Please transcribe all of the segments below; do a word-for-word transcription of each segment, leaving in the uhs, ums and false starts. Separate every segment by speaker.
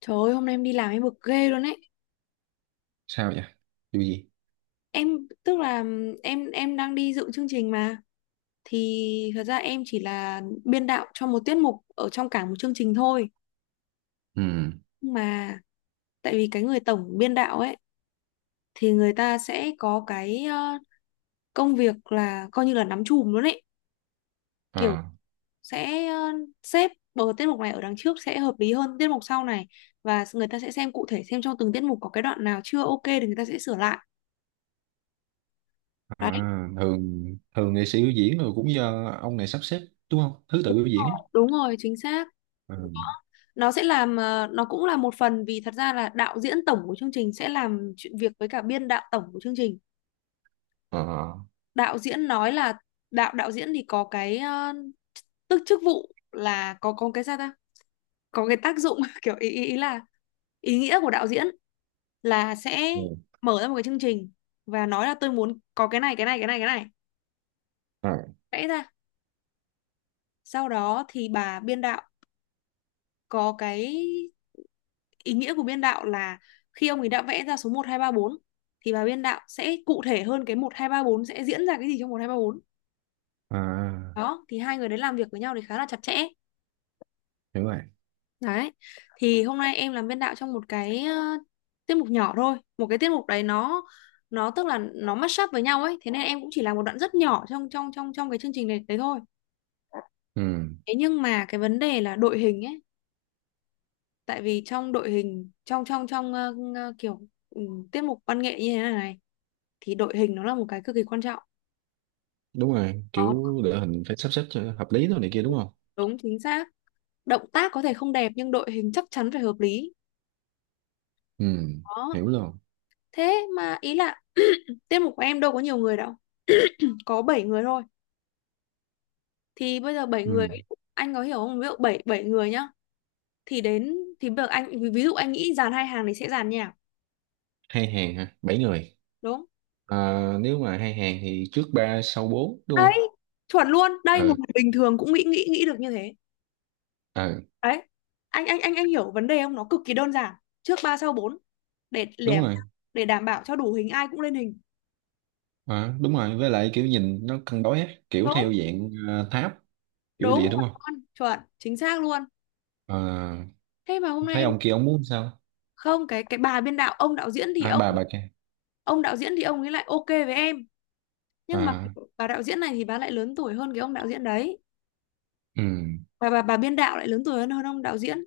Speaker 1: Trời ơi, hôm nay em đi làm em bực ghê luôn ấy.
Speaker 2: Sao vậy? Điều gì?
Speaker 1: Em tức là em em đang đi dự chương trình mà, thì thật ra em chỉ là biên đạo cho một tiết mục ở trong cả một chương trình thôi.
Speaker 2: Ừ.
Speaker 1: Nhưng mà tại vì cái người tổng biên đạo ấy thì người ta sẽ có cái ờ, công việc là coi như là nắm chùm luôn ấy.
Speaker 2: Ờ.
Speaker 1: Kiểu sẽ ờ, xếp bờ tiết mục này ở đằng trước sẽ hợp lý hơn tiết mục sau này, và người ta sẽ xem cụ thể xem trong từng tiết mục có cái đoạn nào chưa ok thì người ta sẽ sửa lại. Đấy.
Speaker 2: À, thường thường nghệ sĩ biểu diễn rồi cũng do ông này sắp xếp đúng không? Thứ tự biểu diễn ấy.
Speaker 1: Đúng rồi, chính xác,
Speaker 2: Ừ.
Speaker 1: nó sẽ làm ờ, nó cũng là một phần vì thật ra là đạo diễn tổng của chương trình sẽ làm chuyện việc với cả biên đạo tổng của chương trình.
Speaker 2: Ờ.
Speaker 1: Đạo diễn nói là đạo đạo diễn thì có cái ờ, tức chức vụ là có có cái sao ta, có cái tác dụng kiểu ý, ý ý là ý nghĩa của đạo diễn là sẽ
Speaker 2: Ừ.
Speaker 1: mở ra một cái chương trình và nói là tôi muốn có cái này cái này cái này cái này,
Speaker 2: À,
Speaker 1: vẽ ra. Sau đó thì bà biên đạo có cái ý nghĩa của biên đạo là khi ông ấy đã vẽ ra số một hai ba bốn thì bà biên đạo sẽ cụ thể hơn cái một hai ba bốn sẽ diễn ra cái gì trong một hai ba bốn.
Speaker 2: à,
Speaker 1: Đó, thì hai người đấy làm việc với nhau thì khá là chặt chẽ.
Speaker 2: hiểu rồi.
Speaker 1: Đấy. Thì hôm nay em làm biên đạo trong một cái ờ, tiết mục nhỏ thôi. Một cái tiết mục đấy nó nó tức là nó mashup up với nhau ấy, thế nên em cũng chỉ làm một đoạn rất nhỏ trong trong trong trong cái chương trình này đấy thôi.
Speaker 2: Ừ.
Speaker 1: Thế nhưng mà cái vấn đề là đội hình ấy, tại vì trong đội hình trong trong trong ờ, ờ, kiểu ừ, tiết mục văn nghệ như thế này này thì đội hình nó là một cái cực kỳ quan trọng.
Speaker 2: Đúng rồi,
Speaker 1: Đó,
Speaker 2: kiểu đội hình phải sắp xếp cho hợp lý thôi này kia đúng không?
Speaker 1: đúng chính xác. Động tác có thể không đẹp nhưng đội hình chắc chắn phải hợp lý.
Speaker 2: Ừ.
Speaker 1: Đó,
Speaker 2: Hiểu luôn.
Speaker 1: thế mà ý là tiết mục của em đâu có nhiều người đâu. Có bảy người thôi. Thì bây giờ bảy người
Speaker 2: Ừ.
Speaker 1: anh có hiểu không? Ví dụ bảy bảy người nhá. Thì đến thì bây giờ anh ví ví dụ anh nghĩ dàn hai hàng thì sẽ dàn nhạc,
Speaker 2: Hai hàng hả? Bảy người.
Speaker 1: đúng?
Speaker 2: À, nếu mà hai hàng thì trước ba sau bốn đúng không?
Speaker 1: Đấy, chuẩn luôn. Đây một
Speaker 2: Ừ.
Speaker 1: người bình thường cũng nghĩ nghĩ nghĩ được như thế.
Speaker 2: Ừ.
Speaker 1: Đấy. Anh anh anh anh hiểu vấn đề không? Nó cực kỳ đơn giản. Trước ba sau bốn, để để
Speaker 2: Đúng rồi.
Speaker 1: để đảm bảo cho đủ hình ai cũng lên hình.
Speaker 2: À, đúng rồi, với lại kiểu nhìn nó cân đối á kiểu theo
Speaker 1: Đúng.
Speaker 2: dạng ờ, tháp kiểu
Speaker 1: Đúng
Speaker 2: địa
Speaker 1: rồi
Speaker 2: đúng không?
Speaker 1: con, chuẩn, chính xác luôn.
Speaker 2: À,
Speaker 1: Thế mà hôm nay
Speaker 2: thấy
Speaker 1: em
Speaker 2: ông kia ông muốn sao?
Speaker 1: không, cái cái bà biên đạo, ông đạo diễn thì
Speaker 2: À,
Speaker 1: ông
Speaker 2: bà bà kia.
Speaker 1: ông đạo diễn thì ông ấy lại ok với em, nhưng mà
Speaker 2: À.
Speaker 1: bà đạo diễn này thì bà lại lớn tuổi hơn cái ông đạo diễn đấy.
Speaker 2: Ừ.
Speaker 1: Và bà bà biên đạo lại lớn tuổi hơn hơn ông đạo diễn.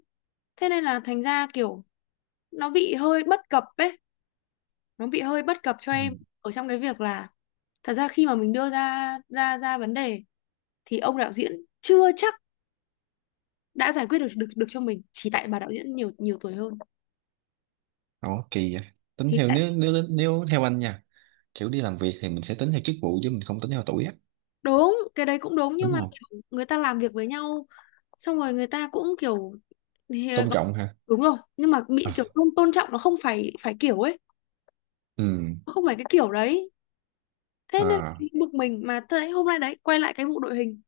Speaker 1: Thế nên là thành ra kiểu nó bị hơi bất cập ấy, nó bị hơi bất cập cho
Speaker 2: Ừ.
Speaker 1: em ở trong cái việc là thật ra khi mà mình đưa ra ra ra vấn đề thì ông đạo diễn chưa chắc đã giải quyết được được được cho mình chỉ tại bà đạo diễn nhiều nhiều tuổi hơn.
Speaker 2: Đó kỳ vậy. Tính
Speaker 1: Thì
Speaker 2: theo, nếu nếu nếu theo anh nha, kiểu đi làm việc thì mình sẽ tính theo chức vụ chứ mình không tính theo tuổi á,
Speaker 1: đúng cái đấy cũng đúng nhưng
Speaker 2: đúng
Speaker 1: mà
Speaker 2: không?
Speaker 1: kiểu người ta làm việc với nhau xong rồi người ta cũng kiểu thì ờ,
Speaker 2: Tôn
Speaker 1: gọi-
Speaker 2: trọng ha.
Speaker 1: đúng rồi nhưng mà bị kiểu
Speaker 2: À.
Speaker 1: không tôn trọng, nó không phải phải kiểu ấy,
Speaker 2: Ừ.
Speaker 1: nó không phải cái kiểu đấy. Thế nên
Speaker 2: À,
Speaker 1: bực mình mà, thế đấy hôm nay đấy quay lại cái vụ đội hình.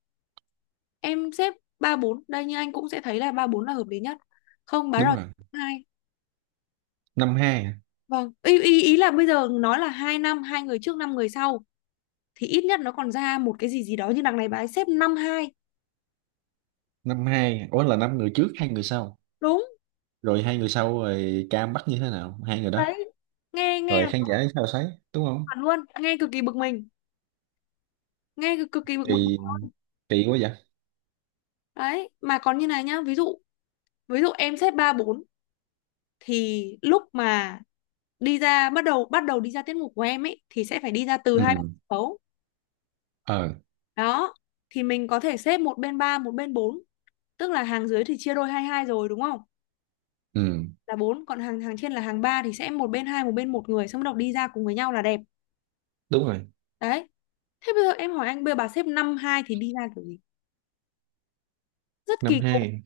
Speaker 1: Em xếp ba bốn, đây như anh cũng sẽ thấy là ba bốn là hợp lý nhất, không bán
Speaker 2: đúng
Speaker 1: rồi
Speaker 2: rồi.
Speaker 1: hai.
Speaker 2: Năm hai, hả?
Speaker 1: Vâng ý, ý ý là bây giờ nói là hai năm hai người trước năm người sau thì ít nhất nó còn ra một cái gì gì đó, như đằng này bà ấy xếp năm hai.
Speaker 2: Năm hai. Ủa là năm người trước hai người sau.
Speaker 1: Đúng
Speaker 2: Rồi hai người sau rồi cam bắt như thế nào? Hai người đó.
Speaker 1: đấy, nghe nghe
Speaker 2: Rồi
Speaker 1: là
Speaker 2: khán giả sao thấy, đúng không?
Speaker 1: chuẩn luôn, nghe cực kỳ bực mình, nghe cực, cực kỳ bực bực.
Speaker 2: Kỳ kỳ quá vậy.
Speaker 1: Đấy mà còn như này nhá, ví dụ ví dụ em xếp ba bốn thì lúc mà đi ra bắt đầu bắt đầu đi ra tiết mục của em ấy thì sẽ phải đi ra từ hai bên
Speaker 2: Ừ.
Speaker 1: sân khấu.
Speaker 2: Ờ.
Speaker 1: Đó, thì mình có thể xếp một bên ba một bên bốn, tức là hàng dưới thì chia đôi hai hai rồi đúng không,
Speaker 2: Ừ.
Speaker 1: là bốn, còn hàng hàng trên là hàng ba thì sẽ một bên hai một bên một người, xong bắt đầu đi ra cùng với nhau là đẹp.
Speaker 2: Đúng rồi.
Speaker 1: Đấy, thế bây giờ em hỏi anh, bây giờ bà xếp năm hai thì đi ra kiểu gì, rất
Speaker 2: Năm
Speaker 1: kỳ cục.
Speaker 2: hai,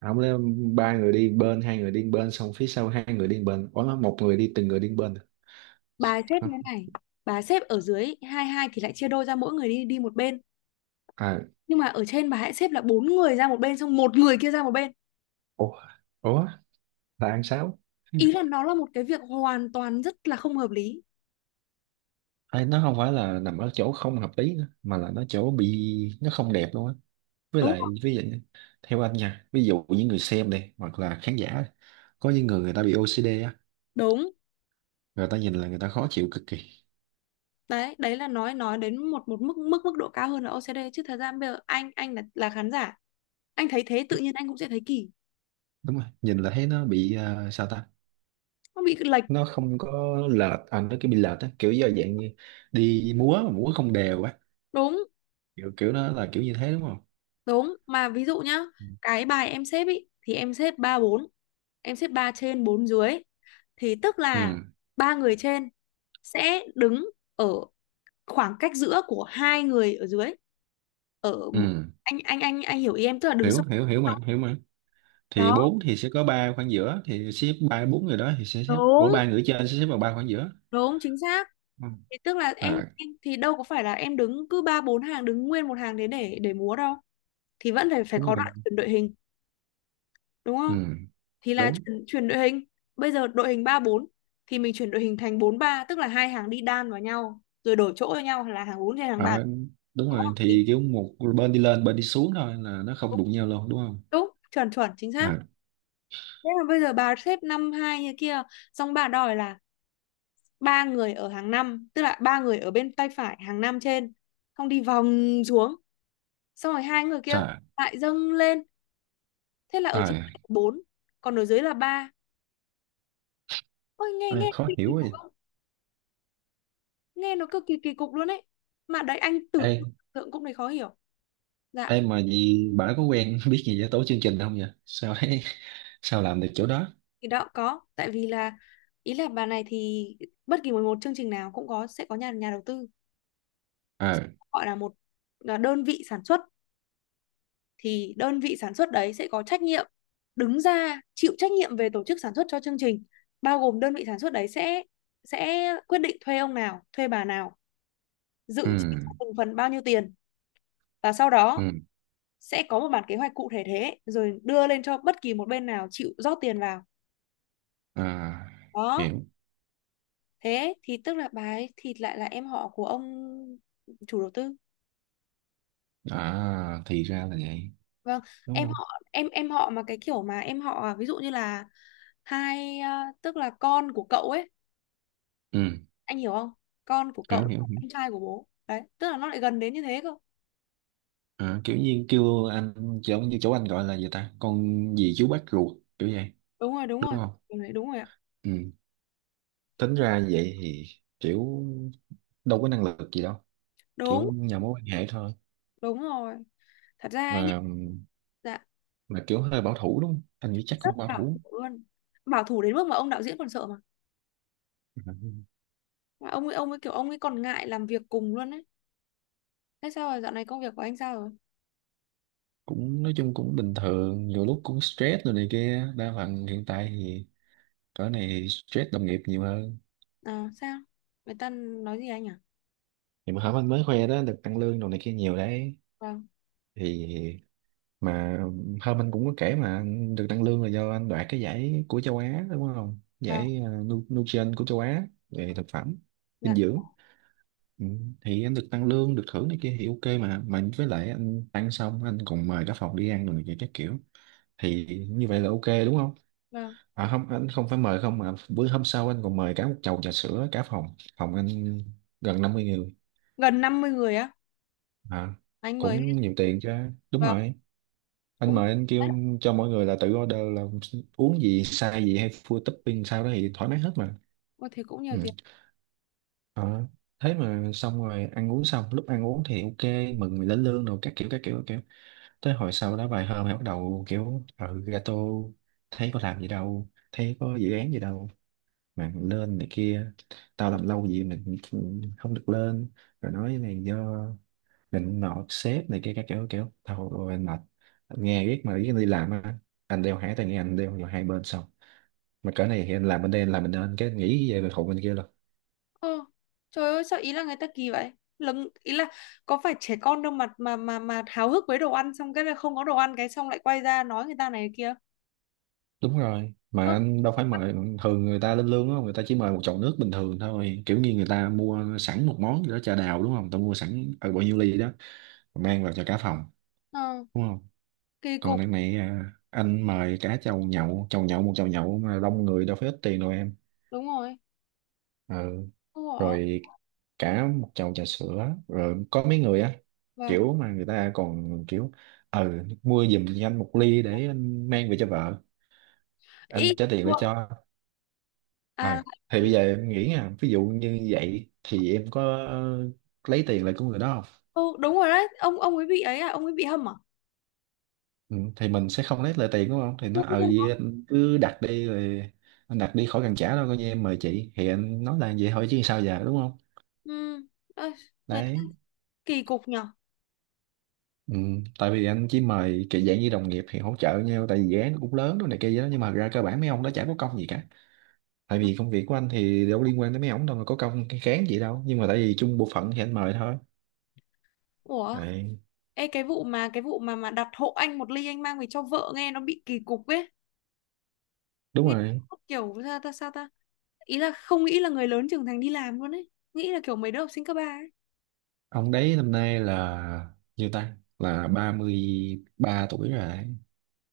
Speaker 2: ông lấy ba người đi bên, hai người đi bên, xong phía sau hai người đi bên, ủa một người đi, từng người đi bên
Speaker 1: Bà xếp
Speaker 2: hả?
Speaker 1: như thế này, bà xếp ở dưới hai hai thì lại chia đôi ra mỗi người đi đi một bên,
Speaker 2: À,
Speaker 1: nhưng mà ở trên bà hãy xếp là bốn người ra một bên xong một người kia ra một bên.
Speaker 2: ủa, ủa là ăn sáu. Ừ.
Speaker 1: Ý là nó là một cái việc hoàn toàn rất là không hợp lý,
Speaker 2: Ê, nó không phải là nằm ở chỗ không hợp lý nữa, mà là nó chỗ bị nó không đẹp luôn á, với
Speaker 1: đúng không?
Speaker 2: lại ví dụ theo anh nha, ví dụ những người xem đây hoặc là khán giả có những người người ta bị ô xi đi á,
Speaker 1: Đúng
Speaker 2: người ta nhìn là người ta khó chịu cực kỳ.
Speaker 1: đấy, đấy là nói nói đến một một mức mức mức độ cao hơn là ô xê đê, chứ thật ra bây giờ anh anh là là khán giả anh thấy thế tự nhiên anh cũng sẽ thấy kỳ,
Speaker 2: Đúng rồi, nhìn là thấy nó bị à, sao ta,
Speaker 1: nó bị lệch.
Speaker 2: nó không có lệch à, nó cứ bị lệch á, kiểu do dạng như đi múa mà múa không đều á,
Speaker 1: Đúng
Speaker 2: kiểu kiểu đó là kiểu như thế đúng không?
Speaker 1: đúng mà ví dụ nhá,
Speaker 2: Ừ.
Speaker 1: cái bài em xếp ý thì em xếp ba bốn, em xếp ba trên bốn dưới, thì tức
Speaker 2: Ừ.
Speaker 1: là ba người trên sẽ đứng ở khoảng cách giữa của hai người ở dưới, ở
Speaker 2: Ừ.
Speaker 1: anh anh anh anh hiểu ý em tức là đứng
Speaker 2: Hiểu
Speaker 1: song.
Speaker 2: hiểu hiểu mà, hiểu mà. Thì
Speaker 1: Đó,
Speaker 2: bốn thì sẽ có ba khoảng giữa thì xếp ba bốn người đó thì sẽ xếp, ủa
Speaker 1: đúng
Speaker 2: ba người trên sẽ xếp vào ba khoảng giữa.
Speaker 1: đúng chính xác.
Speaker 2: Ừ.
Speaker 1: Thì tức là em,
Speaker 2: À,
Speaker 1: em thì đâu có phải là em đứng cứ ba bốn hàng đứng nguyên một hàng thế để để múa đâu, thì vẫn phải phải
Speaker 2: đúng
Speaker 1: có
Speaker 2: rồi.
Speaker 1: đoạn chuyển đội hình, đúng không,
Speaker 2: Ừ.
Speaker 1: thì là
Speaker 2: Đúng.
Speaker 1: chuyển, chuyển đội hình. Bây giờ đội hình ba bốn thì mình chuyển đội hình thành bốn ba tức là hai hàng đi đan vào nhau rồi đổi chỗ cho nhau là hàng bốn trên hàng ba,
Speaker 2: À, đúng
Speaker 1: có
Speaker 2: rồi,
Speaker 1: hợp lý.
Speaker 2: thì kiểu một bên đi lên, bên đi xuống thôi là nó không đụng nhau luôn đúng không?
Speaker 1: Đúng chuẩn chuẩn chính
Speaker 2: À,
Speaker 1: xác. Thế là bây giờ bà xếp năm hai như kia, xong bà đòi là ba người ở hàng năm, tức là ba người ở bên tay phải hàng năm trên, xong đi vòng xuống, xong rồi hai người kia
Speaker 2: trời
Speaker 1: lại dâng lên, thế là ở trên
Speaker 2: ơi,
Speaker 1: là bốn, còn ở dưới là ba. Ôi nghe
Speaker 2: ai
Speaker 1: nghe
Speaker 2: khó
Speaker 1: kỳ kỳ
Speaker 2: hiểu
Speaker 1: cục
Speaker 2: vậy.
Speaker 1: không? Nghe nó cực kỳ kỳ cục luôn ấy. Mà đấy anh tự
Speaker 2: Ê,
Speaker 1: tưởng cũng thấy khó hiểu. Dạ,
Speaker 2: ê mà gì bà có quen biết gì về tổ chương trình không vậy sao ấy sao làm được chỗ đó.
Speaker 1: thì đó có, tại vì là ý là bà này thì bất kỳ một một chương trình nào cũng có sẽ có nhà nhà đầu tư,
Speaker 2: À.
Speaker 1: gọi là một là đơn vị sản xuất, thì đơn vị sản xuất đấy sẽ có trách nhiệm đứng ra chịu trách nhiệm về tổ chức sản xuất cho chương trình, bao gồm đơn vị sản xuất đấy sẽ sẽ quyết định thuê ông nào thuê bà nào,
Speaker 2: Ừ.
Speaker 1: dự chi cho từng phần bao nhiêu tiền, và sau đó
Speaker 2: Ừ.
Speaker 1: sẽ có một bản kế hoạch cụ thể thế rồi đưa lên cho bất kỳ một bên nào chịu rót tiền vào.
Speaker 2: À,
Speaker 1: Đó,
Speaker 2: hiểu.
Speaker 1: thế thì tức là bà ấy thì lại là em họ của ông chủ đầu tư.
Speaker 2: À, thì ra là vậy
Speaker 1: Vâng,
Speaker 2: đúng
Speaker 1: em
Speaker 2: không?
Speaker 1: họ em em họ mà cái kiểu mà em họ à, ví dụ như là hai à, tức là con của cậu ấy,
Speaker 2: Ừ.
Speaker 1: anh hiểu không, con của
Speaker 2: Hiểu
Speaker 1: cậu
Speaker 2: hiểu hiểu.
Speaker 1: anh trai của bố đấy tức là nó lại gần đến như thế cơ.
Speaker 2: À, kiểu như kêu anh chỗ như chỗ anh gọi là gì ta, con gì chú bác ruột kiểu vậy
Speaker 1: Đúng rồi đúng
Speaker 2: đúng
Speaker 1: rồi,
Speaker 2: không?
Speaker 1: đúng rồi đúng rồi ạ.
Speaker 2: Ừ. Tính ra vậy thì, kiểu đâu có năng lực gì đâu, kiểu
Speaker 1: Đúng.
Speaker 2: nhờ mối quan hệ thôi.
Speaker 1: Đúng rồi, thật ra ấy nhỉ,
Speaker 2: mà
Speaker 1: dạ
Speaker 2: mà kiểu hơi bảo thủ đúng không, anh nghĩ chắc
Speaker 1: rất
Speaker 2: cũng bảo
Speaker 1: bảo thủ
Speaker 2: thủ.
Speaker 1: luôn, bảo thủ đến mức mà ông đạo diễn còn sợ mà mà ông ấy ông ấy kiểu ông ấy còn ngại làm việc cùng luôn đấy. Thế sao rồi, dạo này công việc của anh sao rồi?
Speaker 2: Ừ. Cũng nói chung cũng bình thường, nhiều lúc cũng stress rồi này kia, đa phần hiện tại thì cỡ này stress đồng nghiệp nhiều hơn.
Speaker 1: À sao, người ta nói gì anh à?
Speaker 2: Thì mà hả anh mới khoe đó, được tăng lương đồ này kia nhiều đấy.
Speaker 1: Vâng.
Speaker 2: Thì mà hôm anh cũng có kể mà anh được tăng lương là do anh đoạt cái giải của châu Á đúng không,
Speaker 1: Vâng.
Speaker 2: giải ờ, Nu- Nutrition của châu Á về thực phẩm
Speaker 1: Dạ.
Speaker 2: dinh dưỡng. Ừ. Thì anh được tăng lương được thưởng này kia thì ok, mà mà với lại anh ăn xong anh còn mời cả phòng đi ăn rồi này kia các kiểu, thì như vậy là ok đúng không?
Speaker 1: Vâng,
Speaker 2: À không, anh không phải mời không, mà bữa hôm sau anh còn mời cả một chầu trà sữa cả phòng. Phòng anh gần năm mươi người.
Speaker 1: gần năm mươi người á?
Speaker 2: À,
Speaker 1: Anh mới...
Speaker 2: cũng nhiều tiền chứ. Đúng
Speaker 1: Vâng.
Speaker 2: rồi, anh
Speaker 1: Cũng...
Speaker 2: mời, anh kêu cho mọi người là tự order, là uống gì sai gì hay full topping sao đó thì thoải mái hết mà.
Speaker 1: Ôi, thế cũng nhiều
Speaker 2: Ừ.
Speaker 1: tiền.
Speaker 2: Ờ, thế mà xong rồi ăn uống, xong lúc ăn uống thì ok, mừng mình lên lương rồi các kiểu các kiểu các kiểu, tới hồi sau đó vài hôm thì bắt đầu kiểu ừ, gato, thấy có làm gì đâu thấy có dự án gì đâu mà lên này kia, tao làm lâu gì mình không được lên, rồi nói này do mình nọ sếp này kia các kiểu kiểu, thôi ôi, anh mệt. Anh nghe biết mà, biết anh đi làm á, anh đeo hai tai nghe anh đeo vào hai bên, xong mà cỡ này thì anh làm bên đây anh làm bên đây, anh cái nghĩ về thuộc bên kia rồi.
Speaker 1: Ờ, trời ơi, sao ý là người ta kỳ vậy? Lấm ý là có phải trẻ con đâu mà mà mà mà háo hức với đồ ăn xong cái là không có đồ ăn cái xong lại quay ra nói người ta này kia.
Speaker 2: Đúng rồi mà
Speaker 1: Ơ.
Speaker 2: anh đâu phải mời, thường người ta lên lương á người ta chỉ mời một chậu nước bình thường thôi, kiểu như người ta mua sẵn một món gì đó trà đào đúng không, người ta mua sẵn ở bao nhiêu ly đó mang vào cho cả phòng
Speaker 1: Ờ,
Speaker 2: đúng không?
Speaker 1: kỳ
Speaker 2: Còn
Speaker 1: cục.
Speaker 2: đằng này à, anh mời cả chầu nhậu, chầu nhậu một chầu nhậu mà đông người đâu phải ít tiền đâu em.
Speaker 1: Đúng rồi.
Speaker 2: Ờ,
Speaker 1: Ủa,
Speaker 2: rồi cả một chầu trà sữa rồi có mấy người á,
Speaker 1: vâng.
Speaker 2: kiểu mà người ta còn kiểu ừ, mua giùm cho anh một ly để anh mang về cho vợ,
Speaker 1: Ý
Speaker 2: anh trả tiền lại cho.
Speaker 1: à.
Speaker 2: À thì bây giờ em nghĩ nha, ví dụ như vậy thì em có lấy tiền lại của người đó không?
Speaker 1: Ừ, đúng rồi đấy, ông ông ấy bị ấy à, ông ấy bị hâm à?
Speaker 2: Ừ, thì mình sẽ không lấy lại tiền đúng không, thì nó
Speaker 1: Đương
Speaker 2: ờ
Speaker 1: nhiên.
Speaker 2: gì, anh cứ đặt đi rồi, anh đặt đi khỏi cần trả đâu, coi như em mời chị, thì anh nói là vậy thôi chứ sao giờ đúng không?
Speaker 1: Ừ. Ơi, người ta
Speaker 2: Đấy.
Speaker 1: kỳ cục nhở.
Speaker 2: Ừ, tại vì anh chỉ mời kiểu dạng như đồng nghiệp thì hỗ trợ nhau, tại vì dự án nó cũng lớn đó này kia gì đó, nhưng mà thật ra cơ bản mấy ông đó chả có công gì cả, tại
Speaker 1: Ừ.
Speaker 2: vì công việc của anh thì đâu liên quan tới mấy ông đâu mà có công cái cán gì đâu, nhưng mà tại vì chung bộ phận thì anh mời thôi.
Speaker 1: Ủa,
Speaker 2: Đấy,
Speaker 1: ê cái vụ mà cái vụ mà mà đặt hộ anh một ly anh mang về cho vợ nghe nó bị kỳ cục ấy.
Speaker 2: đúng
Speaker 1: Nghe
Speaker 2: rồi,
Speaker 1: kiểu sao ta sao ta ý là không nghĩ là người lớn trưởng thành đi làm luôn ấy, nghĩ là kiểu mấy đứa học sinh cấp ba ấy.
Speaker 2: ông đấy năm nay là nhiêu ta, là ba mươi ba tuổi rồi đấy.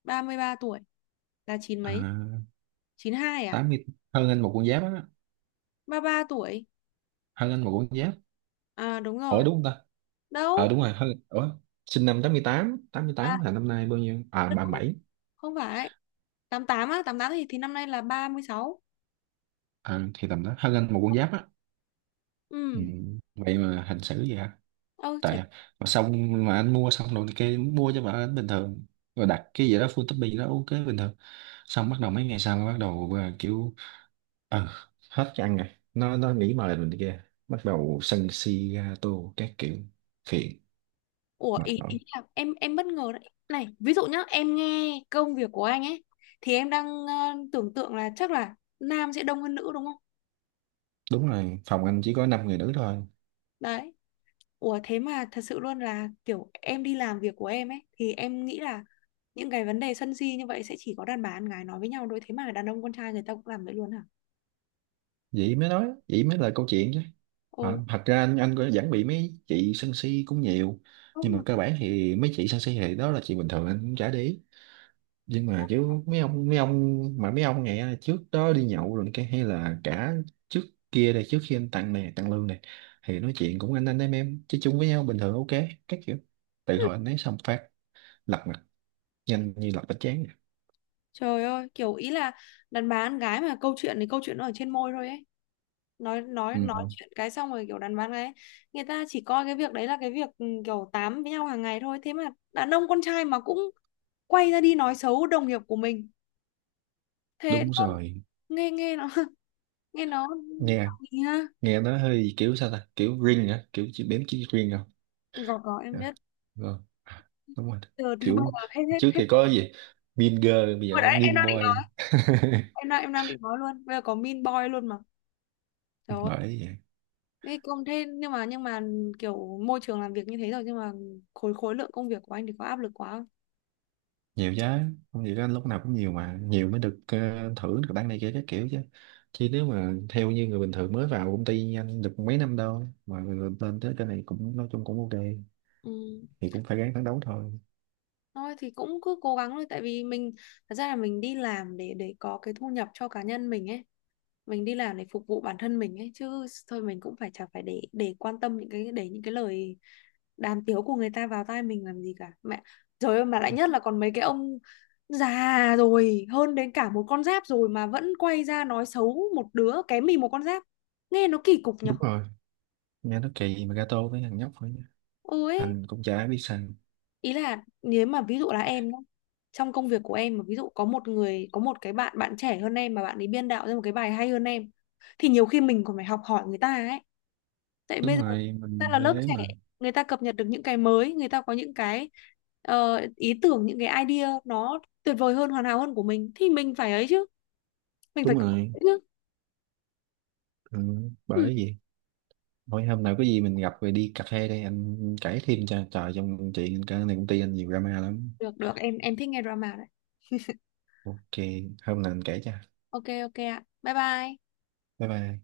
Speaker 1: Ba mươi ba tuổi là chín
Speaker 2: À,
Speaker 1: mấy, chín hai à?
Speaker 2: tám mươi, hơn anh một con giáp á,
Speaker 1: Ba ba tuổi
Speaker 2: hơn anh một con giáp.
Speaker 1: à? Đúng rồi.
Speaker 2: Ủa đúng không ta, ờ
Speaker 1: Đâu.
Speaker 2: đúng rồi hơn, ủa sinh năm tám mươi, tám tám mươi mươi
Speaker 1: À
Speaker 2: tám là năm nay bao nhiêu à
Speaker 1: đâu,
Speaker 2: ba mươi bảy.
Speaker 1: không phải, tám tám á, tám tám thì thì năm nay là ba mươi sáu.
Speaker 2: À, thì tầm đó hơn anh một con giáp á. Ừ.
Speaker 1: Ừ.
Speaker 2: Vậy mà hành xử vậy hả?
Speaker 1: Ơ trẻ.
Speaker 2: Tại mà xong, mà anh mua xong rồi kia, mua cho bà anh bình thường, rồi đặt cái gì đó full topping đó ok bình thường, xong bắt đầu mấy ngày sau bắt đầu à, kiểu ờ hết cái ăn rồi, nó nó nghĩ mà là mình kia, bắt đầu sân si ga tô các kiểu, phiền,
Speaker 1: Ủa,
Speaker 2: mệt
Speaker 1: ý
Speaker 2: mỏi.
Speaker 1: ý là em em bất ngờ đấy. Này ví dụ nhá, em nghe công việc của anh ấy thì em đang ờ, tưởng tượng là chắc là nam sẽ đông hơn nữ, đúng không?
Speaker 2: Đúng rồi, phòng anh chỉ có năm người nữ thôi,
Speaker 1: Đấy. Ủa, thế mà thật sự luôn. Là kiểu em đi làm việc của em ấy thì em nghĩ là những cái vấn đề sân si như vậy sẽ chỉ có đàn bà con gái nói với nhau thôi, thế mà đàn ông con trai người ta cũng làm vậy luôn hả?
Speaker 2: vậy mới nói, vậy mới là câu chuyện chứ. Ờ,
Speaker 1: Ồ.
Speaker 2: thật ra anh anh cũng vẫn bị mấy chị sân si cũng nhiều, nhưng mà
Speaker 1: Đúng.
Speaker 2: cơ bản thì mấy chị sân si thì đó là chuyện bình thường anh cũng chả để ý, nhưng mà kiểu mấy ông mấy ông mà mấy ông này trước đó đi nhậu rồi cái hay là cả trước kia đây, trước khi anh tặng này tặng lương này thì nói chuyện cũng anh anh em em chơi chung với nhau bình thường ok các kiểu, tự hồi anh ấy xong phát lật mặt nhanh như lật bánh tráng à.
Speaker 1: Trời ơi, kiểu ý là đàn bà con gái mà câu chuyện thì câu chuyện nó ở trên môi thôi ấy. Nói nói nói
Speaker 2: Ừ,
Speaker 1: chuyện cái xong rồi kiểu đàn bà con gái người ta chỉ coi cái việc đấy là cái việc, ừ, kiểu tám với nhau hàng ngày thôi. Thế mà đàn ông con trai mà cũng quay ra đi nói xấu đồng nghiệp của mình. Thế
Speaker 2: đúng
Speaker 1: nó-
Speaker 2: rồi.
Speaker 1: nghe nghe nó nghe nó,
Speaker 2: nghe
Speaker 1: ha?
Speaker 2: nghe nó hơi kiểu sao ta, kiểu riêng hả, kiểu chỉ bếm chỉ riêng không.
Speaker 1: Có có em
Speaker 2: À,
Speaker 1: biết.
Speaker 2: rồi. À, đúng rồi,
Speaker 1: Từ từ bây
Speaker 2: kiểu
Speaker 1: giờ hết hết
Speaker 2: trước
Speaker 1: hết.
Speaker 2: thì có gì mean girl bây giờ
Speaker 1: Hồi
Speaker 2: có
Speaker 1: đấy em
Speaker 2: mean
Speaker 1: đang định
Speaker 2: boy.
Speaker 1: nói, em đang em đang định nói luôn, bây giờ có Mean Boy luôn mà. Trời ơi.
Speaker 2: Bởi vậy.
Speaker 1: Thế công thế nhưng mà, nhưng mà kiểu môi trường làm việc như thế rồi, nhưng mà khối khối lượng công việc của anh thì có áp lực quá không?
Speaker 2: Nhiều chứ, không nhiều đó lúc nào cũng nhiều mà, nhiều mới được ờ, thưởng được tăng này kia các kiểu chứ, chứ nếu mà theo như người bình thường mới vào công ty nhanh được mấy năm đâu mà rồi lên tới cái này cũng nói chung cũng ok,
Speaker 1: Ừ.
Speaker 2: thì cũng phải ráng phấn đấu thôi.
Speaker 1: Thôi thì cũng cứ cố gắng thôi, tại vì mình, thật ra là mình đi làm để để có cái thu nhập cho cá nhân mình ấy, mình đi làm để phục vụ bản thân mình ấy chứ. Thôi mình cũng phải, chả phải để để quan tâm những cái, để những cái lời đàm tiếu của người ta vào tai mình làm gì cả, mẹ. Trời ơi, mà lại nhất là còn mấy cái ông già rồi, hơn đến cả một con giáp rồi mà vẫn quay ra nói xấu một đứa kém mình một con giáp, nghe nó kỳ cục nhở.
Speaker 2: Đúng rồi, nghe nó kỳ mà gato với thằng nhóc thôi nha.
Speaker 1: Ôi.
Speaker 2: Anh cũng chả biết sao.
Speaker 1: Ý là nếu mà ví dụ là em nhá, trong công việc của em mà ví dụ có một người, có một cái bạn bạn trẻ hơn em mà bạn ấy biên đạo ra một cái bài hay hơn em thì nhiều khi mình còn phải học hỏi người ta ấy. Tại bây
Speaker 2: Đúng
Speaker 1: giờ
Speaker 2: rồi,
Speaker 1: ta
Speaker 2: mình
Speaker 1: là lớp
Speaker 2: bé
Speaker 1: trẻ,
Speaker 2: mà.
Speaker 1: người ta cập nhật được những cái mới, người ta có những cái, ờ, ý tưởng, những cái idea nó tuyệt vời hơn, hoàn hảo hơn của mình, thì mình phải ấy chứ, mình phải
Speaker 2: Đúng
Speaker 1: có
Speaker 2: rồi.
Speaker 1: chứ.
Speaker 2: Ừ,
Speaker 1: Ừ.
Speaker 2: bởi gì mỗi hôm nào có gì mình gặp rồi đi cà phê đây anh kể thêm cho, trời, trong chuyện cái này công ty anh nhiều drama lắm.
Speaker 1: Được, được em em thích nghe drama đấy.
Speaker 2: Ok, hôm nào anh kể cho.
Speaker 1: Ok, ok ạ, bye bye.
Speaker 2: Bye bye.